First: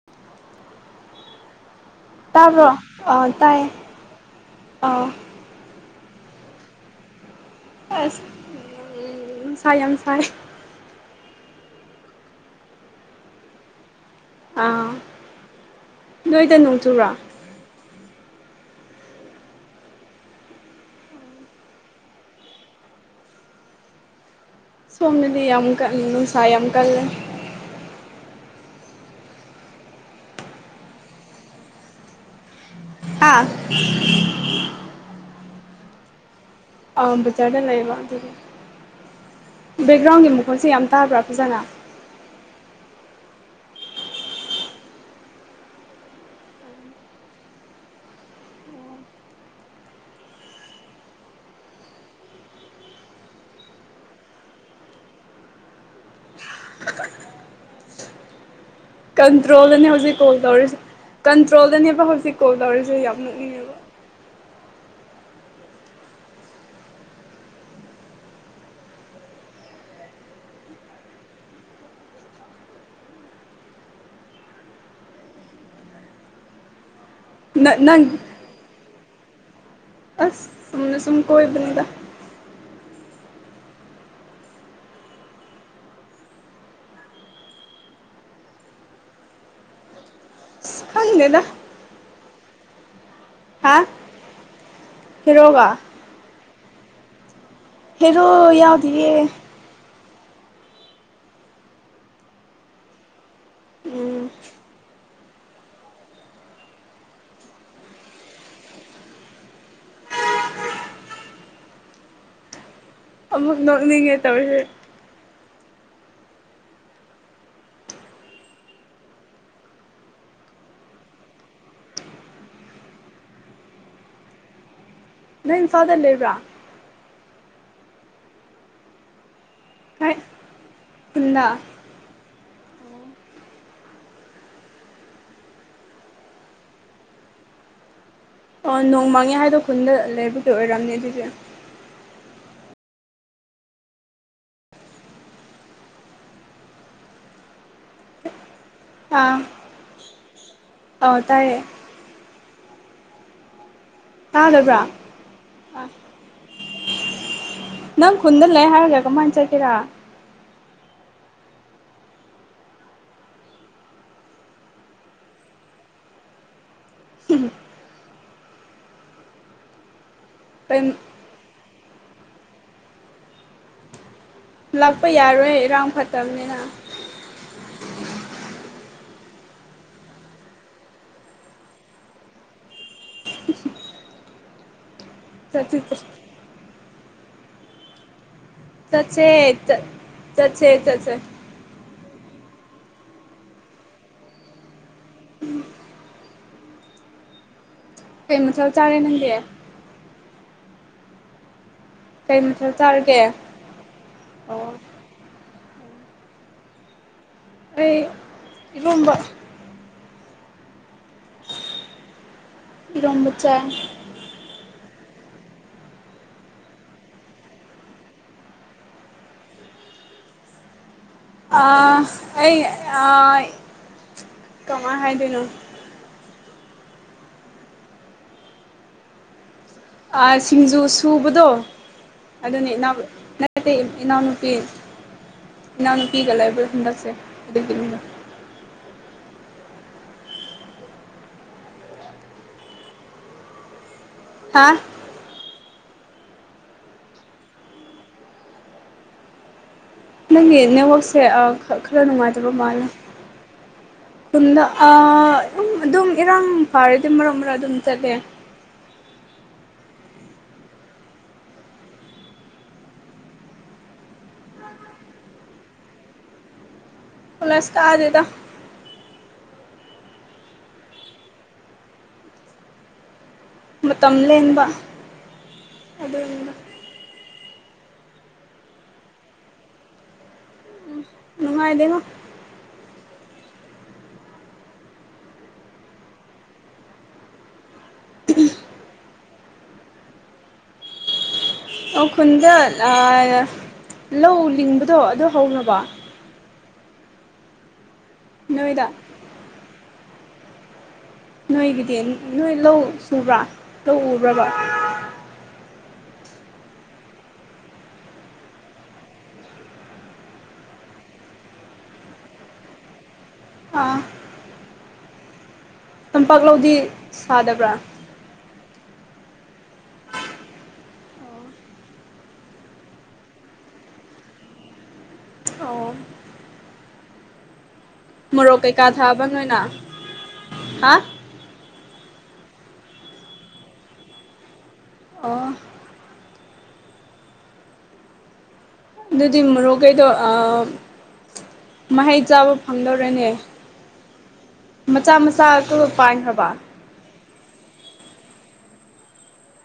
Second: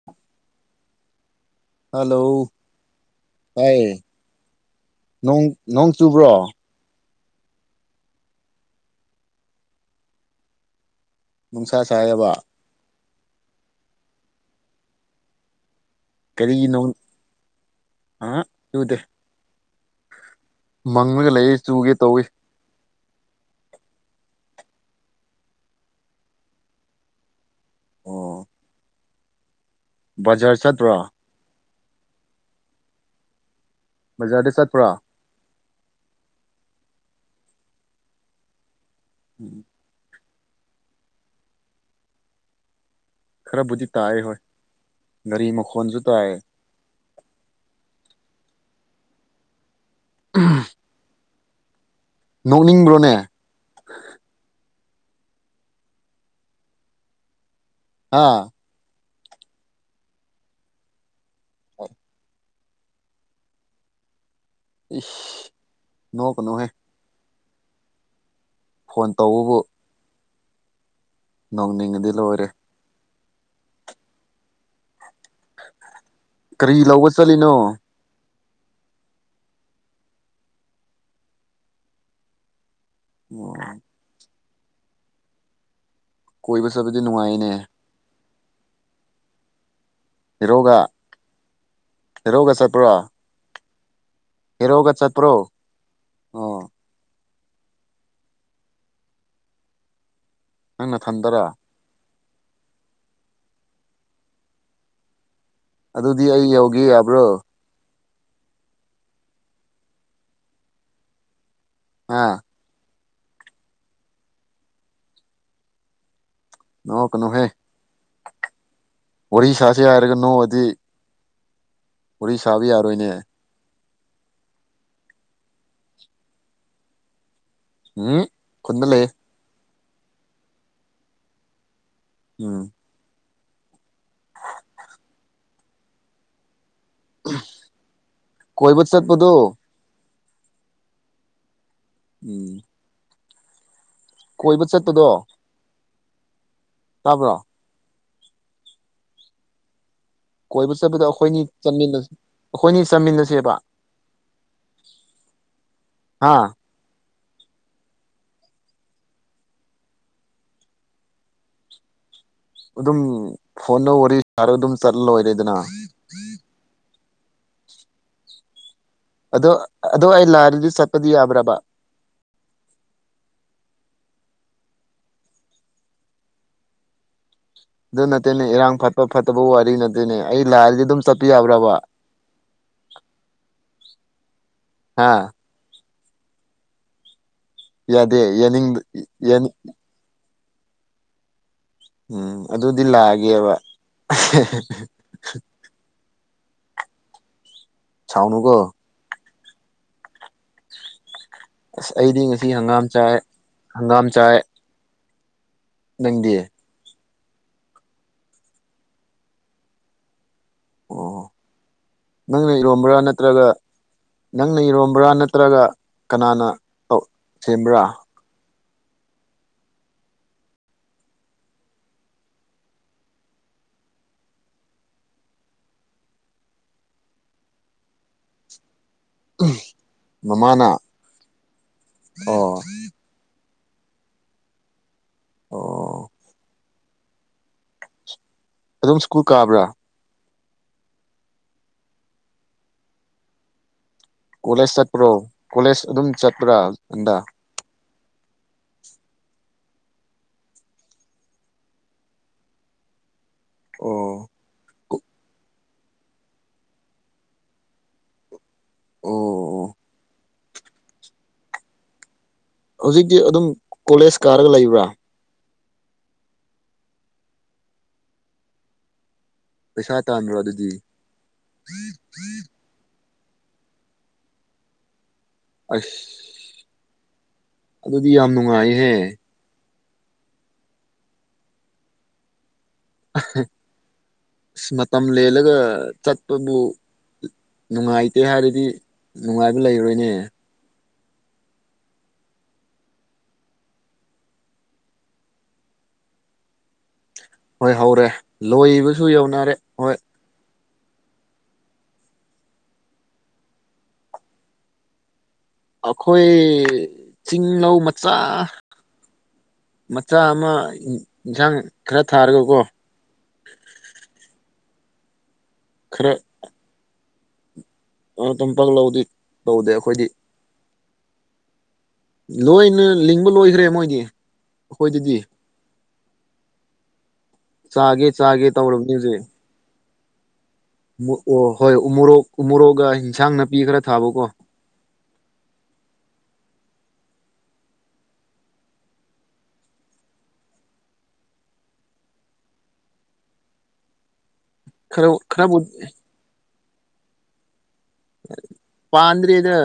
[unintelligible] Hello ꯇꯥꯕ꯭ꯔꯣ ꯑꯥ ꯇꯥꯏꯌꯦ ꯍꯥꯏ ꯑꯥ ꯅꯣꯡ ꯅꯣꯡ ꯆꯨꯕ꯭ꯔꯣ ꯑꯁ ꯅꯨꯡꯁꯥ ꯌꯥꯝ ꯁꯥꯏ ꯅꯨꯡꯁꯥ ꯁꯥꯏꯌꯦꯕ ꯑꯥ ꯅꯣꯏꯗ ꯀꯔꯤꯒꯤ ꯅꯣꯡ ꯆꯨꯕ꯭ꯔꯣ ꯑꯥ ꯆꯨꯗꯦ ꯃꯪꯉꯒ ꯂꯩꯌꯦ ꯆꯨꯒꯦ ꯇꯧꯏ ꯁꯣꯝꯗꯗꯤ ꯌꯥꯝ ꯀꯜ ꯅꯨꯡꯁꯥ ꯌꯥꯝ ꯀꯜꯂꯦ ꯑꯣ ꯕꯖꯔ ꯆꯠꯇ꯭ꯔꯣ ꯍꯥ ꯕꯖꯥꯔꯗ ꯆꯠꯄ꯭ꯔꯥ ꯑ ꯕꯖꯥꯔꯗ ꯂꯩꯕ ꯑꯗꯨꯗꯤ ꯎꯎꯝ ꯕꯦꯛꯒ꯭ꯔꯥꯎꯟꯒꯤ ꯃꯈꯣꯜꯁꯦ ꯌꯥꯝ ꯇꯥꯕ꯭ꯔꯥ ꯐꯖꯅ ꯈꯔꯕꯨꯗꯤ ꯇꯥꯏꯑꯦ ꯍꯣꯏ ꯒꯥꯔꯤ ꯃꯈꯣꯟꯁꯨ ꯇꯥꯏ [unintelligible] ꯅꯣꯛꯅꯤꯡꯕ꯭ꯔꯣꯅꯦ ꯑꯥ ꯀꯟꯇ꯭ꯔꯣꯜꯗꯅꯦ ꯍꯧꯖꯤꯛ ꯀꯣꯜ ꯇꯧꯔꯤꯁꯦ ꯀꯟꯇ꯭ꯔꯣꯜꯗꯅꯦꯕ ꯍꯧꯖꯤꯛ ꯀꯣꯜ ꯇꯧꯔꯤꯁꯦ ꯌꯥꯝ ꯅꯣꯛꯅꯤꯡꯉꯦꯕ ꯏꯁ ꯅꯣꯛꯀꯅꯨꯍꯦ ꯐꯣꯟ ꯇꯧꯕꯕꯨ ꯅꯣꯡꯅꯤꯡꯑꯗꯤ ꯂꯣꯏꯔꯦ ꯀꯔꯤ ꯂꯧꯕ ꯆꯠꯂꯤꯅꯣ ꯅ ꯅꯪ ꯑꯁ ꯆꯨꯝꯅ ꯁꯨꯝ ꯀꯣꯏꯕꯅꯤꯗ ꯑꯣ ꯀꯣꯏꯕ ꯆꯠꯕꯗꯤ ꯅꯨꯡꯉꯥꯏꯅꯦ ꯑꯁ ꯍꯦꯔꯣꯒ ꯈꯪꯗꯦꯗ ꯍꯦꯔꯣꯒ ꯆꯠꯄ꯭ꯔꯣ ꯍꯥ ꯍꯦꯔꯣꯒ ꯆꯠꯄ꯭ꯔꯣ ꯍꯦꯔꯣꯒ ꯑꯣ ꯍꯦꯔꯣ ꯌꯥꯎꯗꯤꯌꯦ ꯅꯪ ꯅꯊꯟꯗꯔꯥ ꯎꯝ ꯑꯗꯨꯗꯤ ꯑꯩ ꯌꯧꯒꯦ ꯌꯥꯕ꯭ꯔꯣ ꯍꯥ ꯑꯃꯨꯛ ꯅꯣꯛꯅꯤꯡꯉꯦ ꯇꯧꯔꯤꯁꯦ ꯅꯣꯛꯀꯅꯣꯍꯦ ꯋꯥꯔꯤ ꯁꯥꯁꯦ ꯍꯥꯏꯔꯒ ꯅꯣꯛꯑꯗꯤ ꯋꯥꯔꯤ ꯁꯥꯕ ꯌꯥꯔꯣꯏꯅꯦ꯫ ꯅꯪ ꯏꯝꯐꯥꯜꯗ ꯂꯩꯕ꯭ꯔꯥ꯫ ꯎꯝ ꯈꯨꯟꯗ ꯂꯩꯌꯦ꯫ ꯍꯥꯏ ꯈꯨꯟꯗ꯫ ꯎꯝ꯫ ꯑꯣ ꯀꯣꯏꯕꯨ ꯅꯣꯡ ꯆꯠꯕꯗꯣ ꯃꯥꯡꯉꯦ ꯍꯥꯏꯗꯣ ꯈꯨꯟꯗ ꯂꯩꯕꯒꯤ ꯑꯣꯏꯔꯝꯅꯤ ꯑꯗꯨꯗꯤ꯫ ꯎꯝ꯫ ꯀꯣꯏꯕ ꯆꯠꯄꯗꯣ꯫ ꯇꯥꯕ꯭ꯔꯣ꯫ ꯑꯥ꯫ ꯀꯣꯏꯕ ꯆꯠꯄꯗ ꯑꯧ ꯑꯩꯈꯣꯏꯅꯤ ꯇꯥꯏꯌꯦ ꯑꯩꯈꯣꯏꯅꯤ ꯆꯠꯃꯤꯟꯅꯁꯦꯕ꯫ ꯇꯥꯗꯕ꯭ꯔꯥ ꯑ꯫ ꯍꯥ ꯅꯪ ꯈꯨꯟꯗ ꯂꯩ ꯍꯥꯏꯔꯒ ꯀꯃꯥꯏꯅ ꯆꯠꯀꯦꯔꯥ꯫ ꯑꯗꯨꯝ ꯐꯣꯟꯗ ꯋꯥꯔꯤ ꯁꯥꯔꯒ ꯑꯗꯨꯝ ꯆꯠꯂ ꯂꯣꯏꯔꯦꯗꯅ꯫ ꯑꯗꯣ ꯑꯗꯣ ꯑꯩ ꯂꯥꯛꯔꯗꯤ ꯆꯠꯄꯗꯤ ꯌꯥꯕ꯭ꯔꯕ꯫ ꯂꯥꯛꯄ ꯌꯥꯔꯣꯏ ꯏꯔꯥꯡ ꯐꯠꯇꯕꯅꯤꯅ꯫ ꯑꯗꯨ ꯅꯠꯇꯦꯅꯦ ꯏꯔꯥꯡ ꯐꯠꯄ ꯐꯠꯇꯕ ꯋꯥꯔꯤ ꯅꯠꯇꯦꯅꯦ ꯑꯩ ꯂꯥꯛꯑꯗꯤ ꯑꯗꯨꯝ ꯆꯠꯄ ꯌꯥꯕ꯭ꯔꯕ꯫ ꯍꯥꯥ꯫ ꯆꯠꯁꯤ ꯆ ꯌꯥꯗꯦ ꯌꯥꯅꯤꯡ ꯆꯠꯁꯦ ꯆꯠ-ꯆꯠꯁꯦ ꯆꯠꯁꯦ꯫ ꯎꯝ ꯑꯗꯨꯗꯤ ꯂꯥꯛꯑꯒꯦꯕ꯫ ꯀꯩ ꯁꯥꯎꯅꯨꯀꯣ ꯃꯊꯦꯜ ꯆꯥꯔꯦ ꯅꯪꯗꯤ꯫ ꯑꯁ ꯑꯩꯗꯤ ꯀꯩ ꯉꯁꯤ ꯃꯊꯦꯜ ꯍꯪꯒꯥꯝ ꯆꯥꯏ ꯆꯥꯔꯒꯦ ꯍꯪꯒꯥꯝ ꯆꯥꯏ꯫ ꯑꯣ ꯅꯪꯗꯤ꯫ ꯑꯩ ꯏꯔꯣꯝꯕ꯫ ꯑꯣ ꯅꯪꯅ ꯏꯔꯣꯝꯕ꯭ꯔꯥ ꯏꯔꯣꯝꯕ ꯅꯠꯇ꯭ꯔꯒ꯫ ꯆꯥꯏ ꯅꯪꯅ ꯏꯔꯣꯝꯕ꯭ꯔꯥ ꯅꯠꯇ꯭ꯔꯒ ꯀꯅꯥꯅ ꯇꯧ ꯁꯦꯝꯕ꯭ꯔꯥ꯫ ꯑꯥ ꯑꯩ ꯑꯥ ꯀꯃꯥꯏ ꯍꯥꯏꯗꯣꯏꯅꯣ ꯑꯥ ꯃꯃꯥꯅ ꯁꯤꯡꯖꯨ ꯁꯨꯕꯗꯣ ꯑꯣ ꯑꯗꯨꯅꯤ [unintelligible] ꯅꯠꯇꯦ ꯏꯅꯥꯎꯅꯨꯄꯤ ꯑꯣ ꯏꯅꯥꯎꯅꯨꯄꯤꯒ ꯂꯩꯕ ꯍꯟꯗꯛꯁꯦ ꯑꯗꯨꯒꯤꯅꯤꯗ꯫ ꯑꯗꯨꯝ ꯁ꯭ꯀꯨꯜ ꯀꯥꯕ꯭ꯔꯥ꯫ ꯍꯥ ꯀꯣꯂꯦꯖ ꯆꯠꯄ꯭ꯔꯣ ꯀꯣꯂꯦꯖ ꯑꯗꯨꯝ ꯆꯠꯄ꯭ꯔꯥ ꯍꯟꯗꯛ꯫ ꯅꯪꯒꯤ ꯅꯦꯠꯋꯥꯛꯁꯦ ꯑ ꯈꯔ ꯅꯨꯡꯉꯥꯏꯇꯕ ꯃꯥꯜꯂꯦ꯫ ꯑꯣ꯫ ꯈꯨꯟꯗ ꯑ ꯑꯗꯨꯝ ꯏꯔꯥꯡ ꯐꯔꯗꯤ ꯃꯔꯛ ꯃꯔꯛ ꯑꯗꯨꯝ ꯆꯠꯂꯦ꯫ ꯑꯣ ꯑꯣ꯫ ꯍꯧꯖꯤꯛꯇꯤ ꯑꯗꯨꯝ ꯀꯣꯂꯦꯖ ꯀꯥꯔꯒ ꯂꯩꯕ꯭ꯔꯥ꯫ ꯀꯣꯂꯦꯁ ꯀꯥꯗꯦꯗ꯫ ꯄꯩꯁꯥ ꯇꯥꯟꯕ꯭ꯔꯣ ꯑꯗꯨꯗꯤ꯫ ꯃꯇꯝ ꯂꯦꯟꯕ ꯑꯁ ꯑꯗꯨꯅꯤꯗ꯫ ꯑꯗꯨꯗꯤ ꯌꯥꯝ ꯅꯨꯡꯉꯥꯏꯍꯦ꯫ ꯅꯨꯡꯉꯥꯏꯗꯦꯉꯣ꯫ ꯑ ꯃꯇꯝ ꯂꯦꯜꯂꯒ ꯆꯠꯄꯕꯨ ꯅꯨꯡꯉꯥꯏꯇꯦ ꯍꯥꯏꯔꯗꯤ ꯅꯨꯡꯉꯥꯏꯕ ꯂꯩꯔꯣꯏꯅꯦ ꯈꯨꯟꯗ ꯂꯧ ꯂꯤꯡꯕꯗꯣ ꯑꯗꯨ ꯍꯧꯔꯕꯣ ꯍꯣꯏ ꯍꯧꯔꯦ ꯅꯣꯏꯗ ꯂꯣꯏꯕꯁꯨ ꯌꯧꯅꯔꯦ ꯍꯣꯏ ꯅꯣꯏꯒꯤꯗꯤ ꯅꯣꯏ ꯂꯧ ꯁꯨꯕ꯭ꯔꯥ ꯂꯧ ꯎꯨꯕ꯭ꯔꯕ ꯑꯩꯈꯣꯏ ꯆꯤꯡꯂꯧ ꯃꯆꯥ ꯃꯆꯥ ꯑꯃ ꯌꯦꯟꯁꯥꯡ ꯈꯔ ꯊꯥꯔꯒꯀꯣ ꯑꯥ ꯈꯔ ꯇꯝꯄꯥꯛ ꯂꯧꯗꯤ ꯁꯥꯗꯕ꯭ꯔꯥ ꯇꯥꯝꯄꯛ ꯂꯧꯗꯤ ꯇꯧꯗꯦ ꯑꯩꯈꯣꯏꯗꯤ ꯂꯣꯏꯅ ꯂꯤꯡꯕ ꯂꯣꯏꯈ꯭ꯔꯦ ꯃꯣꯏꯗꯤ ꯑꯩꯈꯣꯏꯗꯗꯤ ꯑꯣ ꯆꯥꯒꯦ ꯆꯥꯒꯦ ꯃꯣꯔꯣꯛ ꯀꯩꯀꯥ ꯇꯧꯔꯕꯅꯤ ꯍꯧꯖꯤꯛ ꯊꯥꯕ ꯅꯣꯏꯅ ꯍꯥ ꯑꯣ ꯍꯣꯏ ꯎꯃꯣꯔꯣꯛ ꯎꯃꯣꯔꯣꯛꯒ ꯏꯟꯁꯥꯡ ꯅꯥꯄꯤ ꯈꯔ ꯊꯥꯕꯀꯣ ꯑꯣ ꯑꯗꯨꯗꯤ ꯃꯣꯔꯣꯛ ꯈꯩꯗꯣ ꯑ ꯃꯍꯩ ꯆꯥꯕ ꯐꯪꯗꯧꯔꯦꯅꯦ ꯈꯔ ꯃꯆꯥ ꯃꯆꯥ ꯈꯔꯕꯨ ꯑꯗꯨ ꯄꯥꯟꯈ꯭ꯔꯕ ꯄꯥꯟꯗ꯭ꯔꯤꯗ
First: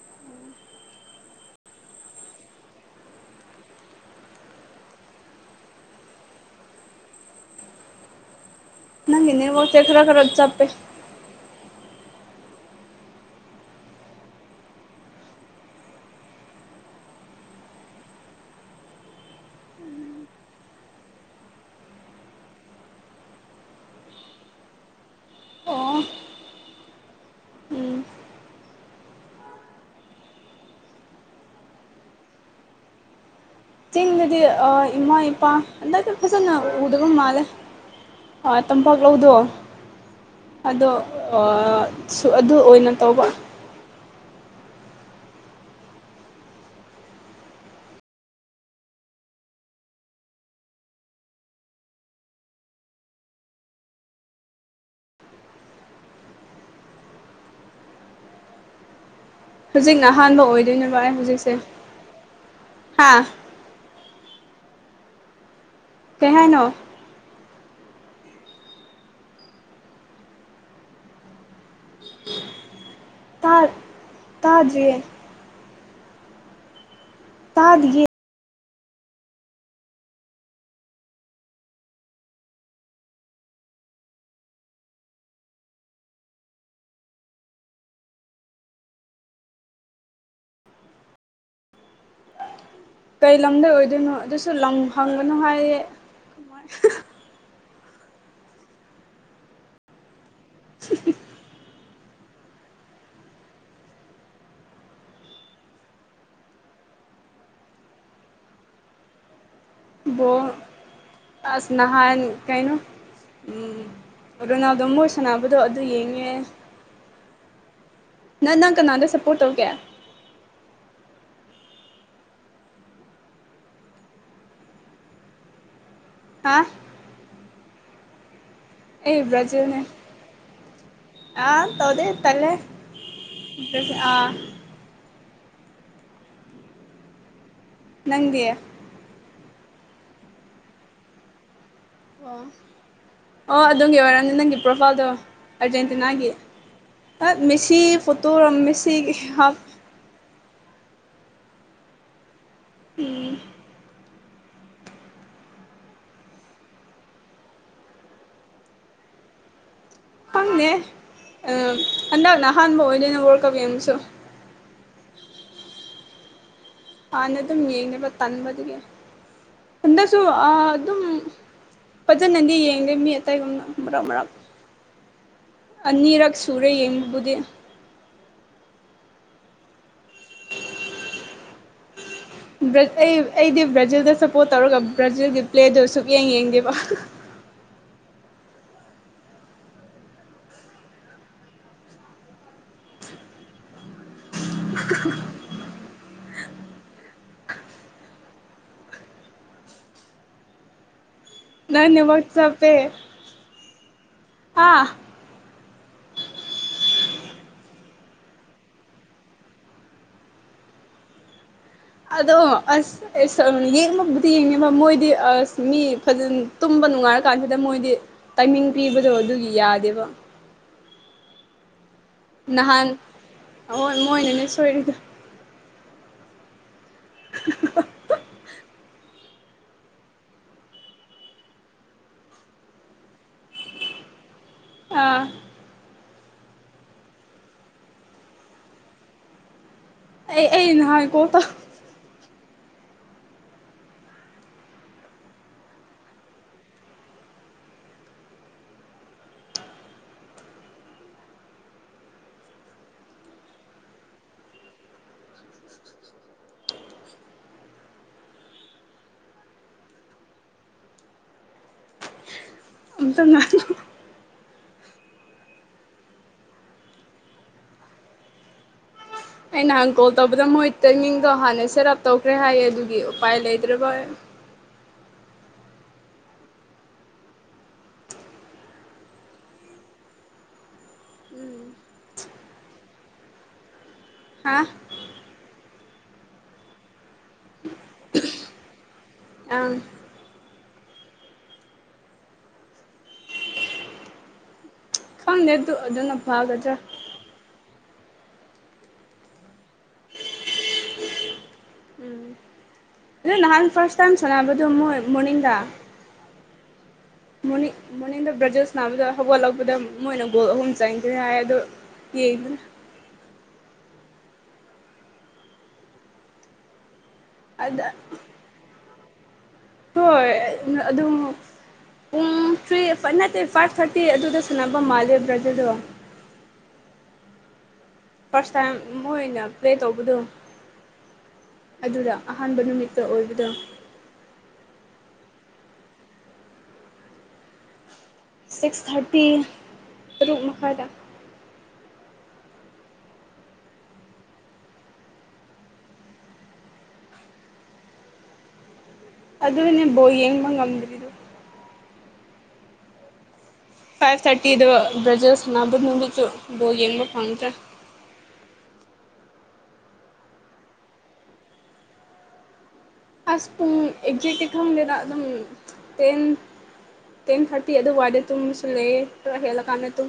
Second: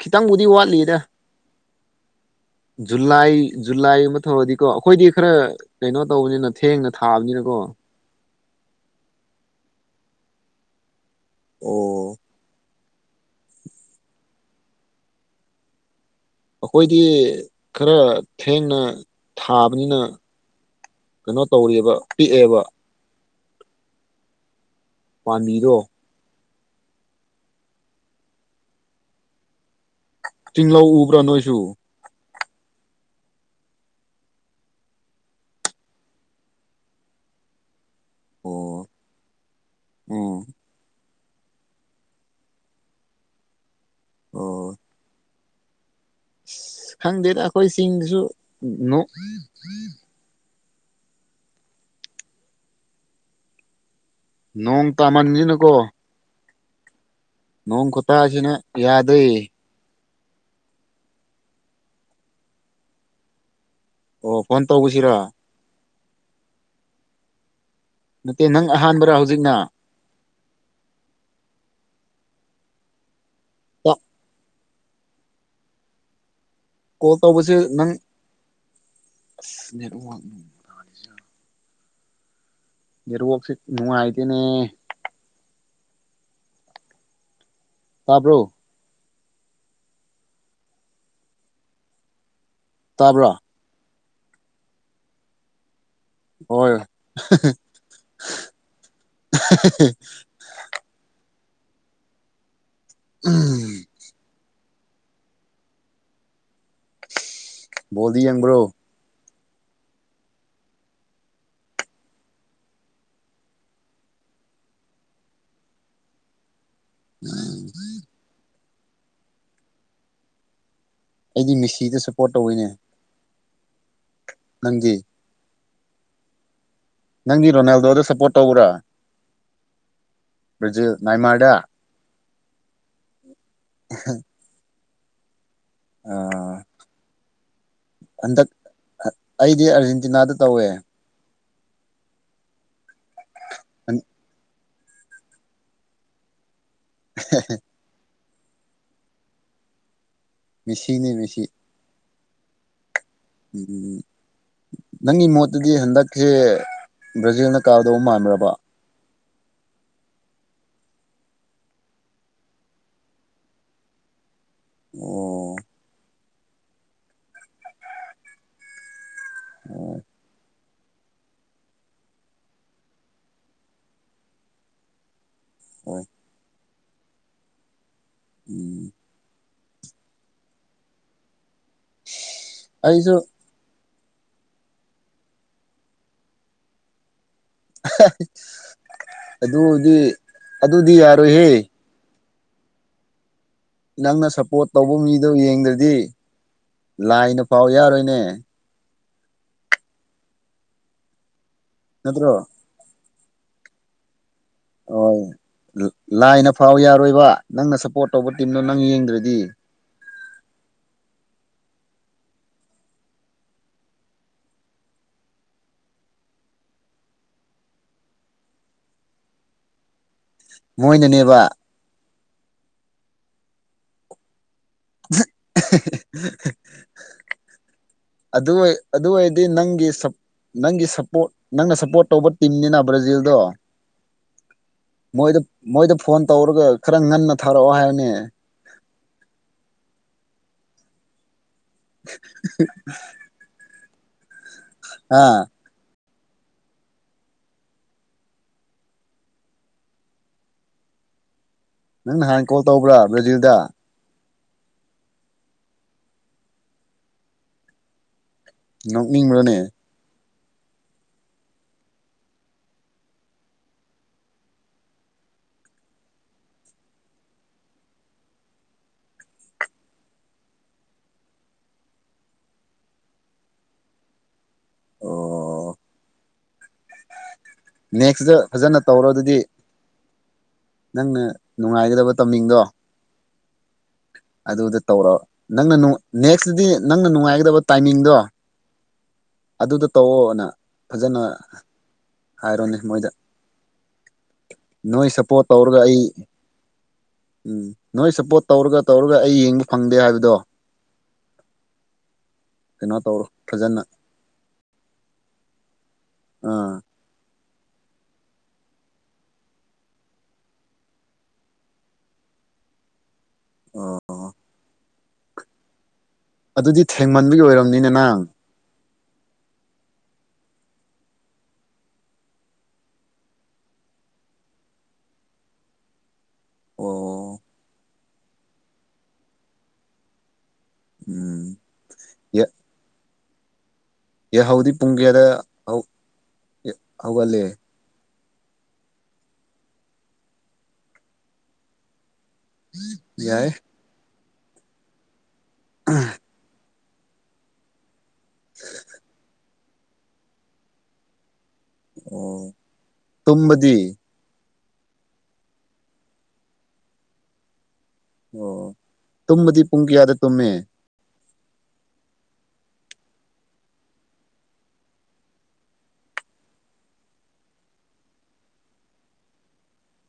ꯈꯤꯇꯪꯕꯨꯗꯤ ꯋꯥꯠꯂꯤꯗ ꯖꯨꯂꯥꯏ ꯖꯨꯂꯥꯏ ꯑꯃ ꯊꯧꯔꯗꯤꯀꯣ ꯑꯩꯈꯣꯏꯗꯤ ꯈꯔ ꯀꯩꯅꯣ ꯇꯧꯕꯅꯤꯅ ꯊꯦꯡꯅ ꯊꯥꯕꯅꯤꯅꯀꯣ ꯅꯪꯒꯤ ꯅꯦꯠꯋꯥꯛꯁꯦ ꯈꯔ ꯈꯔ ꯆꯥꯞꯄꯦ ꯑꯣ ꯑꯩꯈꯣꯏꯗꯤ ꯈꯔ ꯊꯦꯡꯅ ꯊꯥꯕꯅꯤꯅ ꯀꯩꯅꯣ ꯇꯧꯔꯤꯕ ꯄꯤꯛꯑꯦꯕ ꯄꯥꯝꯃꯤꯔꯣ ꯑꯣ ꯎꯝ ꯇꯤꯡꯂꯧ ꯎꯕ꯭ꯔꯥ ꯅꯣꯏꯁꯨ ꯆꯤꯡꯗꯗꯤ ꯑ ꯏꯃꯥ ꯏꯄꯥ ꯍꯥꯟꯗꯥꯛꯇꯤ ꯐꯖꯅ ꯎꯗꯕ ꯃꯥꯂꯦ ꯍꯣꯏ ꯇꯨꯝ ꯑꯣ ꯇꯥꯝꯄꯥꯛꯂꯧꯗꯣ ꯎꯝ ꯑꯗꯣ ꯁꯨ ꯑꯗꯨ ꯑꯣꯏꯅ ꯇꯧꯕ ꯑꯣ ꯈꯪꯗꯦꯗ ꯑꯩꯈꯣꯏ ꯆꯤꯡꯗꯁꯨ ꯅꯣꯡ ꯅꯣꯡ ꯇꯥꯃꯟꯁꯤꯅꯀꯣ ꯅꯣꯡ ꯈꯨꯇꯁꯤꯅ ꯌꯥꯗꯔꯦ ꯍꯧꯖꯤꯛ ꯅ ꯑꯍꯥꯟꯕ ꯑꯣꯏꯗꯣꯏꯅꯦꯕ ꯑꯩ ꯍꯧꯖꯤꯛꯁꯦ ꯍꯥ ꯑꯣ ꯐꯣꯟ ꯇꯧꯕꯁꯤꯔꯥ ꯀꯩ ꯍꯥꯏꯅꯣ ꯅꯠꯇꯦ ꯅꯪ ꯑꯍꯥꯟꯕꯔꯥ ꯍꯧꯖꯤꯛꯅ ꯇꯥ ꯇꯥꯗꯦꯌꯦ ꯀꯣꯜ ꯇꯧꯕꯁꯦ ꯅꯪ ꯇꯥꯗꯤꯌꯦ ꯅꯦꯠꯋꯥꯛ ꯅꯦꯠꯋꯥꯛꯁꯦ ꯅꯨꯡꯉꯥꯢꯇꯦꯅꯦ ꯇꯥꯕ꯭ꯔꯣ ꯇꯥꯕ꯭ꯔꯣ ꯀꯩ ꯂꯝꯗꯩ ꯑꯣꯏꯗꯣꯏꯅꯣ ꯑꯗꯨꯁꯨ ꯂꯝ ꯍꯪꯒꯅꯣ ꯍꯥꯏꯌꯦ ꯍꯣꯏ [unintelligible] ꯎꯝ ꯕꯣꯜꯗꯤ ꯌꯦꯡꯕ꯭ꯔꯣ ꯕꯣꯜ ꯑꯁ ꯅꯍꯥꯟ ꯀꯩꯅꯣ ꯔꯣꯅꯥꯜꯗꯣ ꯃꯣꯏ ꯁꯥꯟꯅꯕꯗꯣ ꯑꯗꯨ ꯌꯦꯡꯉꯦ ꯎꯝ ꯎꯝ [inaudible] ꯅꯪ ꯅꯪ ꯀꯅꯥꯗ ꯁꯞꯄꯣꯔꯠ ꯇꯧꯒꯦ ꯑꯩꯗꯤ ꯃꯤꯁꯤꯗ ꯁꯞꯄꯣꯔꯠ ꯇꯧꯋꯤꯅꯦ ꯅꯪꯗꯤ ꯍꯥ ꯅꯪꯒꯤ ꯔꯣꯅꯥꯜꯗꯣꯗ ꯁꯞꯄꯣꯔꯠ ꯇꯧꯕ꯭ꯔꯥ ꯑꯩ ꯕ꯭ꯔꯥꯖꯦꯟꯅꯦ ꯕ꯭ꯔꯥꯖꯤꯜ ꯅꯥꯏꯃꯥꯔꯗ ꯑꯥ ꯇꯧꯗꯦ ꯇꯜꯂꯦ ꯑꯥ ꯑꯥ ꯅꯪꯗꯤ ꯍꯟꯗꯛ ꯑꯩꯗꯤ ꯑꯥꯔꯖꯦꯟꯇꯤꯅꯥꯗ ꯇꯧꯋꯦ ꯑꯣ ꯑꯣ ꯑꯗꯨꯒꯤ ꯑꯣꯏꯔꯝꯅꯤ ꯅꯪꯒꯤ ꯄ꯭ꯔꯣꯐꯥꯏꯜꯗꯣ ꯑꯔꯖꯦꯟꯇꯤꯅꯥꯒꯤ ꯃꯦꯁꯤ ꯐꯣꯇꯣꯔ ꯃꯦꯁꯤꯒꯤ ꯍꯥꯞ ꯃꯦꯁꯤꯅꯦ ꯃꯦꯁꯤ ꯎꯝ ꯎꯝ ꯅꯪꯒꯤ ꯃꯣꯠꯇꯗꯤ ꯍꯟꯗꯛꯁꯦ ꯕ꯭ꯔꯥꯖꯤꯜꯅ ꯀꯥꯗꯧꯕ ꯃꯥꯟꯕ꯭ꯔꯕꯥ ꯈꯪꯗꯦ ꯍꯟꯗꯛꯅ ꯑꯍꯥꯟꯕ ꯑꯣꯏꯗꯣꯏꯅꯦ ꯋꯥꯔꯜ ꯀꯥꯞ ꯌꯦꯡꯕꯁꯨ ꯑꯣ ꯍꯥꯟꯅ ꯑꯗꯨꯝ ꯌꯦꯡꯗꯦꯕ ꯇꯟꯕꯗꯨꯒꯤ ꯍꯟꯗꯛꯁꯨ ꯑꯗꯨꯝ ꯐꯖꯅꯗꯤ ꯌꯦꯡꯗꯦ ꯃꯤ ꯑꯇꯩꯒꯨꯝꯅ ꯃꯔꯛ ꯃꯔꯛ ꯑꯣ ꯑꯅꯤꯔꯛ ꯁꯨ ꯁꯧꯔꯦ ꯌꯦꯡꯕꯨꯗꯤ ꯎꯝ ꯑꯩ ꯑꯩꯁꯨ ꯑꯩꯗꯤ ꯕ꯭ꯔꯥꯖꯤꯜꯗ ꯁꯞꯄꯣꯔꯠ ꯇꯧꯔꯒ ꯕ꯭ꯔꯥꯖꯤꯜꯒꯤ ꯄ꯭ꯂꯦꯗꯨ ꯁꯨꯛꯌꯦꯡ ꯌꯦꯡꯗꯦꯕ ꯑꯗꯨꯗꯤ ꯑꯗꯨꯗꯤ ꯌꯥꯔꯣꯏꯍꯦ ꯅꯪꯅ ꯁꯞꯄꯣꯔꯠ ꯇꯧꯕ ꯃꯤꯗꯣ ꯌꯦꯡꯗ꯭ꯔꯗꯤ ꯂꯥꯏꯅꯐꯥꯎ ꯌꯥꯔꯣꯏꯅꯦ ꯅꯪ ꯅꯦꯠꯋꯤꯛ ꯅꯠꯇ꯭ꯔꯣ ꯆꯞꯄꯦ ꯍꯥ ꯍꯣꯏ ꯂꯥꯏꯅ ꯐꯥꯎ ꯌꯥꯔꯣꯏꯕ ꯅꯪꯅ ꯁꯞꯄꯣꯔꯠ ꯇꯧꯕ ꯇꯤꯝꯗꯣ ꯅꯪ ꯌꯦꯡꯗ꯭ꯔꯗꯤ ꯑꯗꯣ ꯑꯁ ꯏꯁ ꯑꯥ ꯌꯦꯡꯕꯕꯨꯗꯤ ꯌꯦꯡꯉꯦꯕ ꯃꯣꯏꯗꯤ ꯑꯁ ꯃꯤ ꯐꯖꯅ ꯇꯨꯝꯕ ꯅꯨꯡꯉꯥꯏꯔ ꯀꯥꯟꯁꯤꯗ ꯃꯣꯏꯗꯤ ꯇꯥꯏꯃꯤꯡ ꯄꯤꯕꯗꯣ ꯑꯗꯨꯒꯤ ꯌꯥꯗꯦꯕ ꯃꯣꯏꯅꯅꯦꯕ ꯅꯍꯥꯟ ꯍꯣꯏ ꯃꯣꯏꯅꯅꯦ ꯁꯣꯏꯔꯤꯗꯣ [unintelligible] [unintelligible] ꯑꯗꯨ ꯑꯣꯏ ꯑꯗꯨ ꯑꯣꯏ ꯗꯤ ꯅꯪꯒꯤ ꯁꯞ ꯅꯪꯒꯤ ꯁꯞꯄꯣꯔꯠ ꯅꯪꯅ ꯁꯞꯄꯣꯔꯠ ꯇꯧꯕ ꯇꯤꯝꯅꯤꯅ ꯕ꯭ꯔꯥꯖꯤꯜꯗꯣ ꯑꯥ ꯃꯣꯏꯗ ꯃꯣꯏꯗ ꯐꯣꯟ ꯇꯧꯔꯒ ꯈꯔ ꯉꯟꯅ ꯊꯥꯔꯛꯑꯣ ꯍꯥꯏꯑꯣꯅꯦ ꯑꯩ ꯑꯩ ꯅꯍꯥꯛ ꯀꯣꯜ ꯇꯧ [unintelligible] ꯍꯥꯥ ꯅꯪ ꯅꯍꯥꯟ ꯀꯣꯜ ꯇꯧꯕ꯭ꯔꯥ ꯕ꯭ꯔꯥꯖꯤꯜꯗ ꯅꯣꯛꯅꯤꯡꯕ꯭ꯔꯅꯦ ꯑꯝꯇ [unintelligible] ꯑꯩ ꯅꯍꯥꯟ ꯀꯣꯜ ꯇꯧꯕꯗ ꯃꯣꯏ ꯇꯥꯏꯃꯤꯡꯗꯣ ꯍꯥꯟꯅ ꯁꯦꯠ ꯑꯞ ꯇꯧꯈ꯭ꯔꯦ ꯍꯥꯏꯌꯦ ꯑꯗꯨꯒꯤ ꯎꯄꯥꯏ ꯂꯩꯇ꯭ꯔꯕ ꯑꯩ ꯑꯣ ꯅꯦꯛꯁꯗ ꯐꯖꯅ ꯇꯧꯔꯣ ꯑꯗꯨꯗꯤ ꯅꯪꯅ ꯅꯨꯡꯉꯥꯏꯒꯗꯕ ꯇꯥꯢꯃꯤꯡꯗꯣ ꯍꯥ ꯑꯗꯨꯗ ꯇꯧꯔꯣ ꯅꯪꯅ ꯅꯨꯡ ꯅꯦꯛꯁꯇꯗꯤ ꯅꯪꯅ ꯅꯨꯡꯉꯥꯏꯒꯗꯕ ꯇꯥꯏꯃꯤꯡꯗꯣ ꯑꯪ ꯑꯗꯨꯗ ꯇꯧꯑꯣꯅ ꯐꯖꯅ ꯍꯥꯏꯔꯣꯅꯦ ꯃꯣꯏꯗ ꯅꯣꯏ ꯁꯞꯄꯣꯔꯠ ꯈꯪꯗꯦ ꯑꯗꯨ ꯇꯧꯔꯒ ꯑꯩ ꯑꯗꯨꯅ ꯐꯒꯗ꯭ꯔꯥ ꯎꯝ ꯅꯣꯏ ꯁꯞꯄꯣꯔꯠ ꯇꯧꯔꯒ ꯇꯧꯔꯒ ꯑꯩ ꯌꯦꯡꯕ ꯐꯪꯗꯦ ꯍꯥꯏꯕꯗꯣ ꯀꯩꯅꯣ ꯇꯧꯔꯣ ꯑꯗ ꯅꯍꯥꯟ ꯐꯖꯅ ꯐꯔꯁ ꯇꯥꯏꯝ ꯁꯥꯟꯅꯕꯗꯣ ꯃꯣꯏ ꯃꯣꯔꯅꯤꯡꯗ ꯑꯥ ꯃꯣꯔꯅꯤꯡ ꯃꯣꯔꯅꯤꯡꯗ ꯕ꯭ꯔꯥꯖꯤꯜ ꯁꯟꯅꯥꯕꯗꯣ ꯍꯧꯒꯠꯂꯛꯄꯗ ꯃꯣꯏꯅ ꯒꯣꯜ ꯑꯍꯨꯝ ꯆꯟꯈ꯭ꯔꯦ ꯍꯥꯏ ꯑꯗꯣ ꯌꯦꯡ ꯑꯣ ꯑꯗꯨꯗꯤ ꯊꯦꯡꯃꯟꯕꯒꯤ ꯑꯗ ꯑꯣꯏꯔꯝꯅꯤꯅ ꯅꯪ ꯍꯣꯏ ꯅ ꯑꯗꯨꯝ ꯄꯨꯡ ꯊ꯭ꯔꯤ ꯊꯔꯤ ꯅꯠꯇꯦ ꯐꯥꯏꯚ ꯊꯥꯔꯇꯤ ꯑꯗꯨꯗ ꯁꯟꯅꯕ ꯃꯥꯜꯂꯦ ꯕ꯭ꯔꯥꯖꯤꯜꯗꯣ ꯑꯣ ꯐꯥꯔꯁ ꯇꯥꯏꯝ ꯃꯣꯏꯅ ꯄ꯭ꯂꯦ ꯇꯧꯕꯗꯣ ꯎꯝ ꯑꯗꯨꯗ ꯑꯍꯥꯟꯕ ꯅꯨꯃꯤꯠꯇ ꯑꯣꯏꯕꯗꯣ ꯌꯥꯍꯧꯗꯤ ꯄꯨꯡ ꯀꯌꯥꯗ ꯍꯧ ꯍꯧꯒꯠꯂꯤ ꯁꯤꯛꯁ ꯊꯥꯔꯇꯤ ꯇꯔꯨꯛ ꯃꯈꯥꯏꯗ ꯌꯥꯏ [unintelligible] [inaudible] ꯑꯗꯨꯅꯦ ꯕꯣꯜ ꯌꯦꯡꯕ ꯉꯝꯗ꯭ꯔꯤꯗꯨ ꯑꯣ ꯇꯨꯝꯕꯗꯤ ꯐꯥꯏꯚ ꯊꯥꯔꯇꯤꯗꯣ ꯕ꯭ꯔꯥꯖꯤꯜ ꯁꯟꯅꯥꯕ ꯅꯨꯃꯤꯠꯁꯨ ꯕꯣꯜ ꯌꯦꯡꯕ ꯐꯪꯗ꯭ꯔꯦ ꯑꯣ ꯇꯨꯝꯕꯗꯤ ꯄꯨꯡ ꯀꯌꯥꯗ ꯇꯨꯝꯃꯦ ꯑꯁ ꯄꯨꯡ ꯑꯦꯛꯖꯦꯛꯇꯤ ꯈꯪꯗꯦꯗꯥ ꯑꯗꯨꯝ ꯇꯦꯟ ꯇꯦꯟ ꯊꯔꯇꯤ ꯑꯗꯨꯋꯥꯏꯗ ꯇꯨꯨꯝꯕꯁꯨ ꯂꯩꯌꯦ ꯈꯔ ꯍꯦꯜꯂꯀꯥꯟꯗ ꯇꯨꯝ